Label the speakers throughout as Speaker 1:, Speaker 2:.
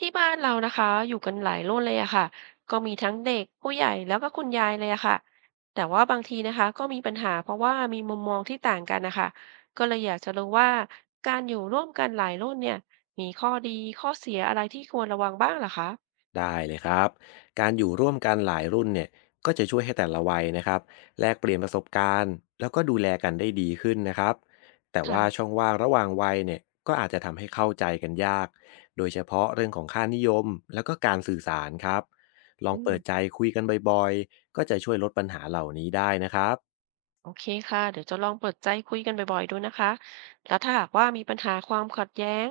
Speaker 1: ที่บ้านเรานะคะอยู่กันหลายรุ่นเลยอะค่ะก็มีทั้งเด็กผู้ใหญ่แล้วก็คุณยายเลยอะค่ะแต่ว่าบางทีนะคะก็มีปัญหาเพราะว่ามีมุมมองที่ต่างกันนะคะก็เลยอยากจะรู้ว่าการอยู่ร่วมกันหลายรุ่นเนี่ยมีข้อดีข้อเสียอะไรที่ควรระวังบ้างเหรอคะ
Speaker 2: ได้เลยครับ การอยู่ร่วมกันหลายรุ่นเนี่ยก็จะช่วยให้แต่ละวัยนะครับแลกเปลี่ยนประสบการณ์แล้วก็ดูแลกันได้ดีขึ้นนะครับแต่ว่าช่
Speaker 1: ค่ะ
Speaker 2: องว่างระหว่างวัยเนี่ยก็อาจจะทำให้เข้าใจกันยากโดยเฉพาะเรื่องของค่านิยมแล้วก็การสื่อสารครับลอง
Speaker 1: อื
Speaker 2: เปิดใจ
Speaker 1: ม
Speaker 2: คุยกันบ่อยๆก็จะช่วยลดปัญหาเหล่านี้ได้นะครับ
Speaker 1: โอเคค่ะเดี๋ยวจะลองเปิดใจคุยกันบ่อยๆดูนะคะแล้วถ้าหากว่ามีปัญหาความขัดแย้ง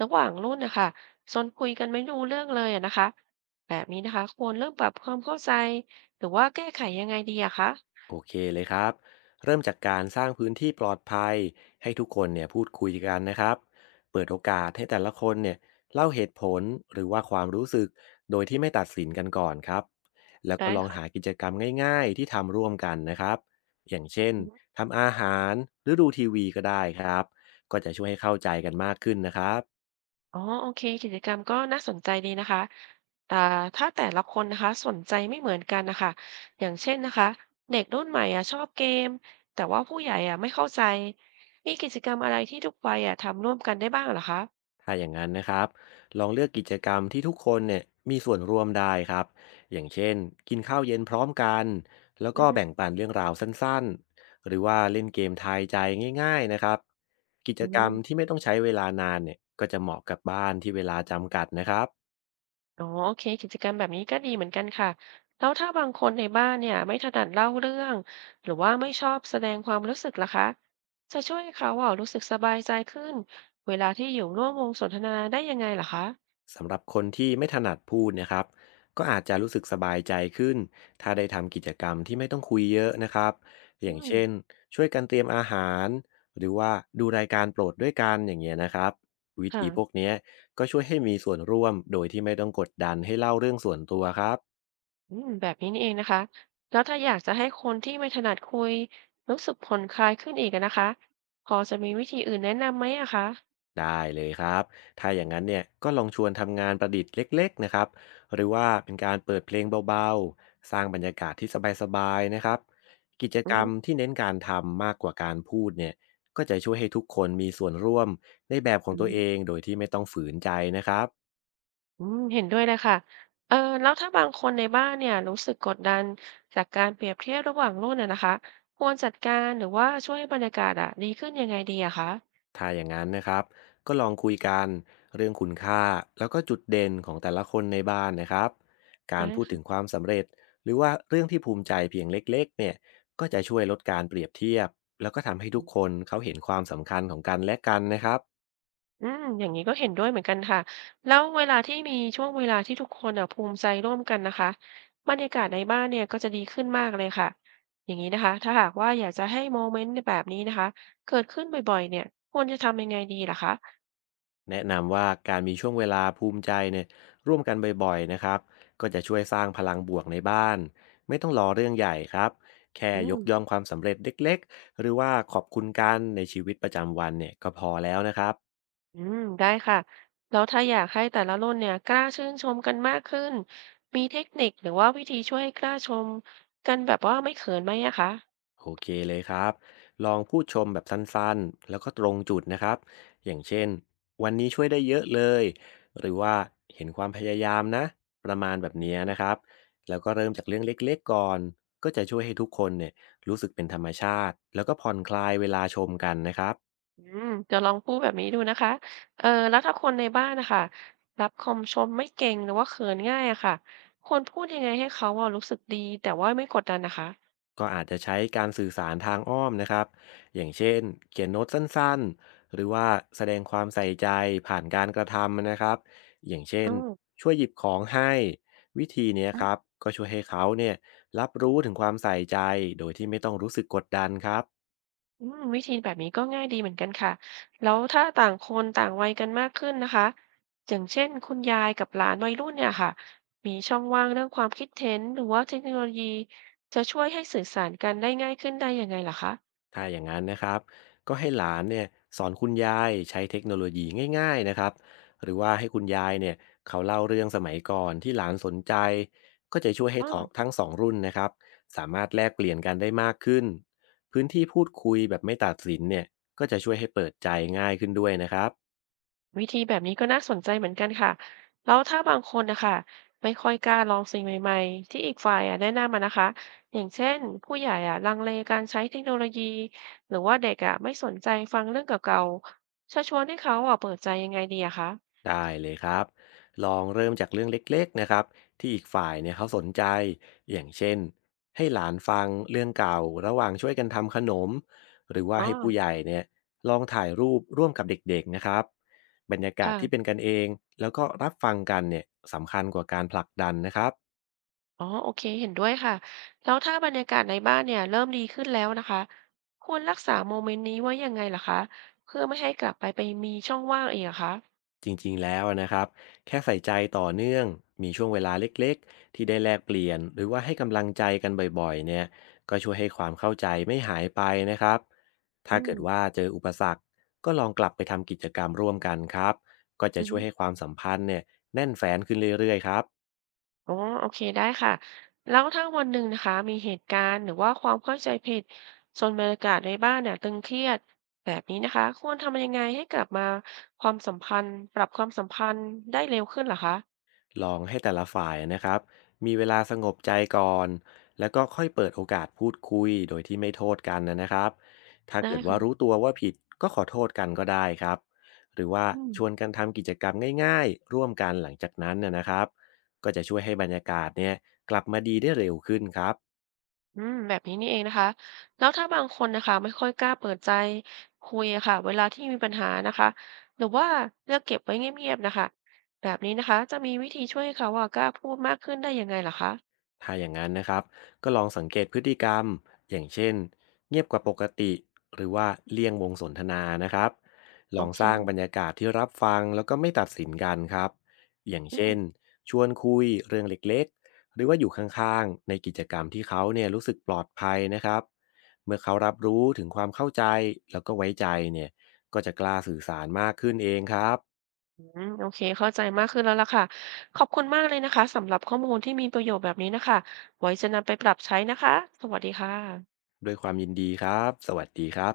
Speaker 1: ระหว่างรุ่นนะคะจนคุยกันไม่รู้เรื่องเลยอะนะคะแบบนี้นะคะควรเริ่มปรับความเข้าใจหรือว่าแก้ไขยังไงดีอะคะ
Speaker 2: โอเคเลยครับเริ่มจากการสร้างพื้นที่ปลอดภัยให้ทุกคนเนี่ยพูดคุยกันนะครับเปิดโอกาสให้แต่ละคนเนี่ยเล่าเหตุผลหรือว่าความรู้สึกโดยที่ไม่ตัดสินกันก่อนครับแล้วก็
Speaker 1: ได้
Speaker 2: ลองหา
Speaker 1: ค่ะ
Speaker 2: กิจกรรมง่ายๆที่ทำร่วมกันนะครับอย่างเช่น
Speaker 1: อือฮึ
Speaker 2: ทำอาหารหรือดูทีวีก็ได้ครับก็จะช่วยให้เข้าใจกันมากขึ้นนะครับ
Speaker 1: อ๋อโอเคกิจกรรมก็น่าสนใจดีนะคะแต่ถ้าแต่ละคนนะคะสนใจไม่เหมือนกันนะคะอย่างเช่นนะคะเด็กรุ่นใหม่อะชอบเกมแต่ว่าผู้ใหญ่อะไม่เข้าใจมีกิจกรรมอะไรที่ทุกวัยอะทำร่วมกันได้บ้างเหรอคะ
Speaker 2: ถ้าอย่างนั้นนะครับลองเลือกกิจกรรมที่ทุกคนเนี่ยมีส่วนร่วมได้ครับอย่างเช่นกินข้าวเย็นพร้อมกันแล้ว
Speaker 1: อื
Speaker 2: ก็
Speaker 1: อฮึ
Speaker 2: แบ่งปันเรื่องราวสั้นๆหรือว่าเล่นเกมทายใจง่ายๆนะครับกิจ
Speaker 1: อื
Speaker 2: กรรม
Speaker 1: ม
Speaker 2: ที่ไม่ต้องใช้เวลานานเนี่ยก็จะเหมาะกับบ้านที่เวลาจำกัดนะครับ
Speaker 1: อ๋อโอเคกิจกรรมแบบนี้ก็ดีเหมือนกันค่ะแล้วถ้าบางคนในบ้านเนี่ยไม่ถนัดเล่าเรื่องหรือว่าไม่ชอบแสดงความรู้สึกล่ะคะจะช่วยให้เขาอ่ะรู้สึกสบายใจขึ้นเวลาที่อยู่ร่วมวงสนทนาได้ยังไงล่ะคะ
Speaker 2: สำหรับคนที่ไม่ถนัดพูดเนะครับก็อาจจะรู้สึกสบายใจขึ้นถ้าได้ทำกิจกรรมที่ไม่ต้องคุยเยอะนะครับอ
Speaker 1: อื
Speaker 2: ย่าง
Speaker 1: ม
Speaker 2: เช่นช่วยกันเตรียมอาหารหรือว่าดูรายการโปรดด้วยกันอย่างเงี้ยนะครับวิธีพวก
Speaker 1: ค่ะ
Speaker 2: เนี้ยก็ช่วยให้มีส่วนร่วมโดยที่ไม่ต้องกดดันให้เล่าเรื่องส่วนตัวครับ
Speaker 1: อืมแบบนี้นี่เองนะคะแล้วถ้าอยากจะให้คนที่ไม่ถนัดคุยรู้สึกผ่อนคลายขึ้นอีกอะนะคะพอจะมีวิธีอื่นแนะนำไหมอะคะ
Speaker 2: ได้เลยครับ ถ้าอย่างนั้นเนี่ยก็ลองชวนทำงานประดิษฐ์เล็กๆนะครับ หรือว่าเป็นการเปิดเพลงเบาๆ สร้างบรรยากาศที่สบายๆนะครับ กิจ
Speaker 1: อื
Speaker 2: ก
Speaker 1: อ
Speaker 2: รร
Speaker 1: ฮึ
Speaker 2: มที่เน้นการทำมากกว่าการพูดเนี่ย ก็จะช่วยให้ทุกคนมีส่วนร่วมในแบบของ
Speaker 1: อื
Speaker 2: ตัว
Speaker 1: ม
Speaker 2: เองโดยที่ไม่ต้องฝืนใจนะครับ
Speaker 1: อืมเห็นด้วยเลยค่ะเออแล้วถ้าบางคนในบ้านเนี่ยรู้สึกกดดันจากการเปรียบเทียบระหว่างรุ่นน่ะนะคะควรจัดการหรือว่าช่วยให้บรรยากาศอะดีขึ้นยังไงดีอะคะ
Speaker 2: ถ้าอย่างนั้นนะครับก็ลองคุยกันเรื่องคุณค่าแล้วก็จุดเด่นของแต่ละคนในบ้านนะครับการ
Speaker 1: ได้
Speaker 2: พูดถึงค
Speaker 1: ค่ะ
Speaker 2: วามสำเร็จหรือว่าเรื่องที่ภูมิใจเพียงเล็กๆเนี่ยก็จะช่วยลดการเปรียบเทียบแล้วก็ทำให้ทุกคนเขาเห็นความสำคัญของกันและกันนะครับ
Speaker 1: อืมอย่างนี้ก็เห็นด้วยเหมือนกันค่ะแล้วเวลาที่มีช่วงเวลาที่ทุกคนอะภูมิใจร่วมกันนะคะบรรยากาศในบ้านเนี่ยก็จะดีขึ้นมากเลยค่ะอย่างนี้นะคะถ้าหากว่าอยากจะให้โมเมนต์แบบนี้นะคะเกิดขึ้นบ่อยๆเนี่ยควรจะทำยังไงดีล่ะคะ
Speaker 2: แนะนำว่าการมีช่วงเวลาภูมิใจเนี่ยร่วมกันบ่อยๆนะครับก็จะช่วยสร้างพลังบวกในบ้านไม่ต้องรอเรื่องใหญ่ครับแค่
Speaker 1: อื
Speaker 2: ยกย่อง
Speaker 1: ม
Speaker 2: ความสำเร็จเล็กๆหรือว่าขอบคุณกันในชีวิตประจำวันเนี่ยก็พอแล้วนะครับ
Speaker 1: อืมได้ค่ะแล้วถ้าอยากให้แต่ละรุ่นเนี่ยกล้าชื่นชมกันมากขึ้นมีเทคนิคหรือว่าวิธีช่วยให้กล้าชมกันแบบว่าไม่เขินไหมอะคะ
Speaker 2: โอเคเลยครับลองพูดชมแบบสั้นๆแล้วก็ตรงจุดนะครับอย่างเช่นวันนี้ช่วยได้เยอะเลยหรือว่าเห็นความพยายามนะประมาณแบบเนี้ยนะครับแล้วก็เริ่มจากเรื่องเล็กๆก่อนก็จะช่วยให้ทุกคนเนี่ยรู้สึกเป็นธรรมชาติแล้วก็ผ่อนคลายเวลาชมกันนะครับ
Speaker 1: อืมจะลองพูดแบบนี้ดูนะคะเออแล้วถ้าคนในบ้านนะคะรับคำชมไม่เก่งหรือว่าเขินง่ายอะค่ะควรพูดยังไงให้เขาอะรู้สึกดีแต่ว่าไม่กดดันนะคะ
Speaker 2: ก็อาจจะใช้การสื่อสารทางอ้อมนะครับอย่างเช่นเขียนโน้ตสั้น ๆ หรือว่าแสดงความใส่ใจผ่านการกระทำนะครับอย่างเช่
Speaker 1: อื
Speaker 2: น
Speaker 1: ม
Speaker 2: ช่วยหยิบของให้วิธีเนี้ยครับก็ช่วยให้เขาเนี่ยรับรู้ถึงความใส่ใจโดยที่ไม่ต้องรู้สึกกดดันครับ
Speaker 1: อืมวิธีแบบนี้ก็ง่ายดีเหมือนกันค่ะ แล้วถ้าต่างคนต่างวัยกันมากขึ้นนะคะ อย่างเช่นคุณยายกับหลานวัยรุ่นเนี่ยค่ะ มีช่องว่างเรื่องความคิดเห็นหรือว่าเทคโนโลยีจะช่วยให้สื่อสารกันได้ง่ายขึ้นได้ยังไงล่ะคะ
Speaker 2: ถ้าอย่างนั้นนะครับก็ให้หลานเนี่ยสอนคุณยายใช้เทคโนโลยีง่ายๆนะครับหรือว่าให้คุณยายเนี่ยเขาเล่าเรื่องสมัยก่อนที่หลานสนใจก็จะช่วยให้ทอง
Speaker 1: ออ
Speaker 2: ทั้งสองรุ่นนะครับสามารถแลกเปลี่ยนกันได้มากขึ้นพื้นที่พูดคุยแบบไม่ตัดสินเนี่ยก็จะช่วยให้เปิดใจง่ายขึ้นด้วยนะครับ
Speaker 1: วิธีแบบนี้ก็น่าสนใจเหมือนกันค่ะแล้วถ้าบางคนนะคะไม่ค่อยกล้าลองสิ่งใหม่ๆที่อีกฝ่ายอะแนะนำมานะคะอย่างเช่นผู้ใหญ่อะลังเลการใช้เทคโนโลยีหรือว่าเด็กอะไม่สนใจฟังเรื่องเก่าๆชักชวนให้เขาอะเปิดใจยังไงดีอะคะ
Speaker 2: ได้เลยครับลองเริ่มจากเรื่องเล็กๆนะครับที่อีกฝ่ายเนี่ยเขาสนใจอย่างเช่นให้หลานฟังเรื่องเก่าระหว่างช่วยกันทำขนมหรือว่า
Speaker 1: อ๋อ
Speaker 2: ให้ผู้ใหญ่เนี่ยลองถ่ายรูปร่วมกับเด็กๆนะครับบรรยากาศที่เป็น
Speaker 1: ค่ะ
Speaker 2: กันเองแล้วก็รับฟังกันเนี่ยสำคัญกว่าการผลักดันนะครับ
Speaker 1: อ๋อโอเคเห็นด้วยค่ะแล้วถ้าบรรยากาศในบ้านเนี่ยเริ่มดีขึ้นแล้วนะคะควรรักษาโมเมนต์นี้ไว้ยังไงล่ะคะเพื่อไม่ให้กลับไปมีช่องว่างอีกอะคะ
Speaker 2: จริงๆแล้วนะครับแค่ใส่ใจต่อเนื่องมีช่วงเวลาเล็กๆที่ได้แลกเปลี่ยนหรือว่าให้กำลังใจกันบ่อยๆเนี่ยก็ช่วยให้ความเข้าใจไม่หายไปนะครับ
Speaker 1: อื
Speaker 2: ถ้า
Speaker 1: ม
Speaker 2: เกิดว่าเจออุปสรรคก็ลองกลับไปทำกิจกรรมร่วมกันครับก็จะ
Speaker 1: อื
Speaker 2: ช่
Speaker 1: อ
Speaker 2: วยให้ความสัมพันธ์เนี่ยแน่นแฟนขึ้นเรื่อยๆครับ
Speaker 1: อ๋อโอเคได้ค่ะแล้วถ้าวันหนึ่งนะคะมีเหตุการณ์หรือว่าความเข้าใจผิดจนบรรยากาศในบ้านเนี่ยตึงเครียดแบบนี้นะคะควรทำยังไงให้กลับมาความสัมพันธ์ปรับความสัมพันธ์ได้เร็วขึ้นเหรอคะ
Speaker 2: ลองให้แต่ละฝ่ายนะครับมีเวลาสงบใจก่อนแล้วก็ค่อยเปิดโอกาสพูดคุยโดยที่ไม่โทษกันนะครับถ้า
Speaker 1: ได้
Speaker 2: เกิดว่ารู้
Speaker 1: ค่ะ
Speaker 2: ตัวว่าผิดก็ขอโทษกันก็ได้ครับหรือว่า
Speaker 1: อืม
Speaker 2: ชวนกันทำกิจกรรมง่ายๆร่วมกันหลังจากนั้นนะครับก็จะช่วยให้บรรยากาศเนี่ยกลับมาดีได้เร็วขึ้นครับ
Speaker 1: อืมแบบนี้นี่เองนะคะแล้วถ้าบางคนนะคะไม่ค่อยกล้าเปิดใจคุยอะค่ะเวลาที่มีปัญหานะคะหรือว่าเลือกเก็บไว้เงียบๆนะคะแบบนี้นะคะจะมีวิธีช่วยให้เขาอะกล้าพูดมากขึ้นได้ยังไงเหรอคะ
Speaker 2: ถ้าอย่างนั้นนะครับก็ลองสังเกตพฤติกรรมอย่างเช่นเงียบกว่าปกติหรือว่าเลี่ยงวงสนทนานะครับล
Speaker 1: โอ
Speaker 2: อง
Speaker 1: เค
Speaker 2: สร้างบรรยากาศที่รับฟังแล้วก็ไม่ตัดสินกันครับอย่าง
Speaker 1: อืม
Speaker 2: เช่นชวนคุยเรื่องเล็กๆหรือว่าอยู่ข้างๆในกิจกรรมที่เขาเนี่ยรู้สึกปลอดภัยนะครับเมื่อเขารับรู้ถึงความเข้าใจแล้วก็ไว้ใจเนี่ยก็จะกล้าสื่อสารมากขึ้นเองครับ
Speaker 1: อืมโอเคเข้าใจมากขึ้นแล้วล่ะค่ะขอบคุณมากเลยนะคะสำหรับข้อมูลที่มีประโยชน์แบบนี้นะคะไว้จะนำไปปรับใช้นะคะสวัสดีค่ะ
Speaker 2: ด้วยความยินดีครับสวัสดีครับ